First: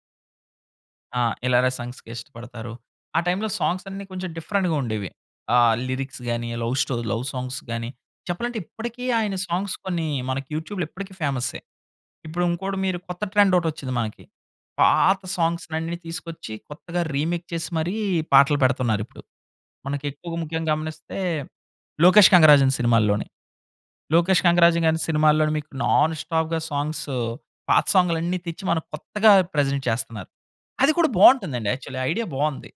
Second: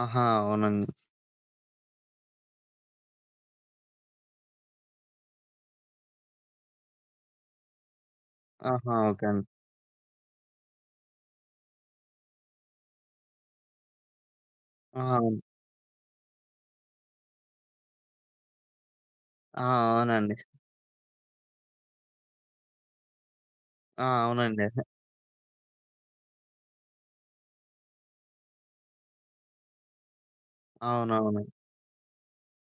ఆహా! అవునండి. ఆ! ఇలాగ సాంగ్స్‌కి ఇష్టపడతారు. ఆ టైమ్‌లో సాంగ్స్ అన్ని కొంచెం డిఫరెంట్‌గా ఉండేవి. ఆ లిరిక్స్ గాని లవ్ స్టో లవ్ సాంగ్స్ గాని చెప్పాలంటే ఆహా! ఇప్పటికీ ఓకే ఆయన అండి. సాంగ్స్ కొన్ని మనకి యూట్యూబ్‌లో ఇప్పటికి ఫేమస్సే. ఇప్పుడింకోటి మీరు కొత్త ట్రెండ్ ఒకటొచ్చింది మనకి. ఆహా! పాత సాంగ్స్ అన్ని తీసుకొచ్చి కొత్తగా రీమేక్ చేసి మరి పాటలు పెడుతున్నారిప్పుడు. ఆ! మనకి అవునండి. ఎక్కువగా ముఖ్యంగా గమనిస్తే లోకేష్ కంగరాజన్ సినిమాల్లోనే. ఆ! లోకేష్ అవునండి. కంగరాజు గారి సినిమాల్లో మీకు నాన్ స్టాప్‌గా సాంగ్స్ పాత సాంగ్స్ అన్ని తెచ్చి మనం కొత్తగా ప్రజెంట్ చేస్తున్నారు. అది కూడా అవునవును. బాగుంటుందండి యాక్చువల్లి! ఐడియా బాగుంది!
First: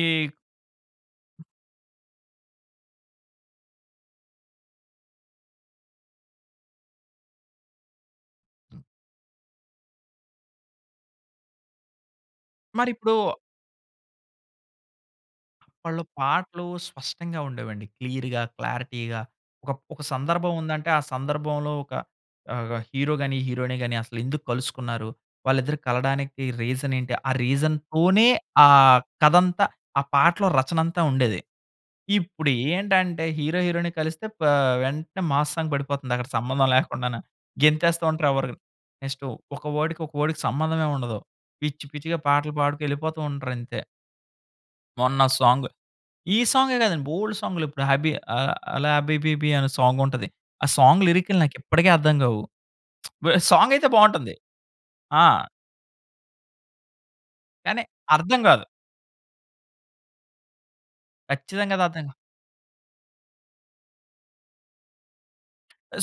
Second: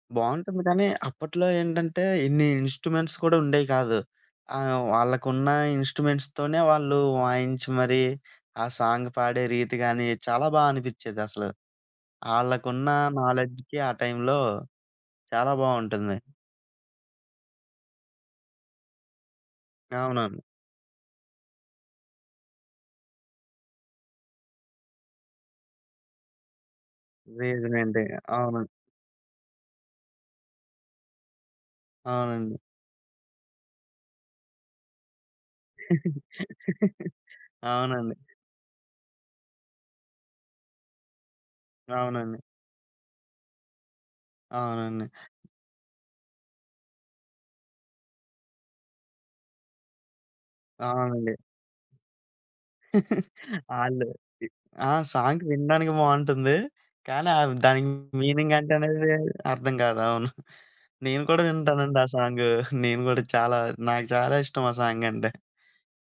ఈ బాగుంటుంది కానీ అప్పట్లో ఏంటంటే ఇన్ని ఇన్‌స్ట్రుమెంట్స్ కూడా ఉండేవి కాదు. ఆహ్, వాళ్ళకున్న ఇన్‌స్ట్రుమెంట్స్‌తోనే వాళ్ళు వాయించి మరి ఆ సాంగ్ పాడే రీతి కానీ చాలా బా అనిపించేదసలు. ఆళ్ళకున్న మరిప్పుడు నాలెడ్జ్‌కి ఆ టైంలో చాలా అప్పట్లో బాగుంటుంది! పాటలు స్పష్టంగా ఉండేవండి. క్లియర్‌గా, క్లారిటీగా ఒక ప్ ఒక అవునవును. సందర్భం ఉందంటే ఆ సందర్భంలో ఒక ఆహ్, హీరో గాని, హీరోయిన్ గాని అసలెందుకు కలుసుకున్నారు? వాళ్ళిద్దరు కలవడానికి రీజన్ ఏంటి? ఆ రీజన్ అండి. రీజన్‌తోనే అవును. ఆ కథంతా ఆ పాటలో రచనంతా ఉండేది. ఇప్పుడు అవునండి. ఏంటంటే హీరో హీరోయిన్‌ని కలిస్తే పా వెంటనే మాస్ సాంగ్ పడిపోతుందక్కడ! సంబంధం లేకుండానే! గెంతేస్తా అవునండి. ఉంటారు. ఎవరు నెక్స్ట్ ఒక వర్డ్‌కి ఒక వర్డ్‌కి సంబంధమే ఉండదు! పిచ్చి పిచ్చిగా అవునండి. పాటలు పాడుకొని ఎళ్ళిపోతూ ఉంటారు అంతే. అవునండి. మొన్న ఆ సాంగు, ఈ సాంగే కాదండి బోలెడు సాంగ్‌లు. ఇప్పుడు హబీ ఆహ్, హల హబీబీబీ అనే సాంగుంటది. ఆ సాంగ్ అవునండి. లిరిక్‌లు నాకిప్పటికీ అర్థం కావు! సాంగయితే ఆళ్ళు బాగుంటుంది. ఆ ఆ! సాంగ్ వినడానికి బాగుంటుంది. కానీ ఆహ్, కానీ దానికి అర్థం కాదు. మీనింగంటే అనేది అర్థం కాదు అవును. నేను కూడా ఖచ్చితంగా వింటానండి ఆ [unintelligible] సాంగు. నేను కూడా చాలా నాకు చాలా ఇష్టం ఆ సాంగంటే.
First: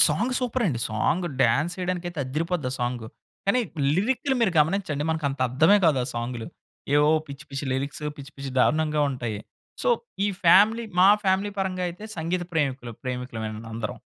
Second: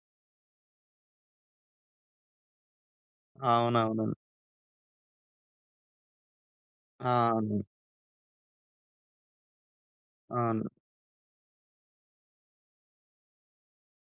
సాంగు సూపర్ అండి! సాంగ్ డాన్స్ ఏయడానికైతే అద్దిరిపోద్ది ఆ సాంగు! కానీ అవునవును. లిరిక్‌లు మీరు గమనించండి మనకంత అర్థమే కాదు ఆ సాంగులు! ఆ! ఏవో పిచ్చి అండి. పిచ్చి లిరిక్సు, పిచ్చి పిచ్చి దారుణంగా ఉంటాయి! సో, ఈ అవును. ఫ్యామిలీ మా ఫ్యామిలీ పరంగా అయితే సంగీత ప్రేమికులు ప్రేమికులమే అందరం.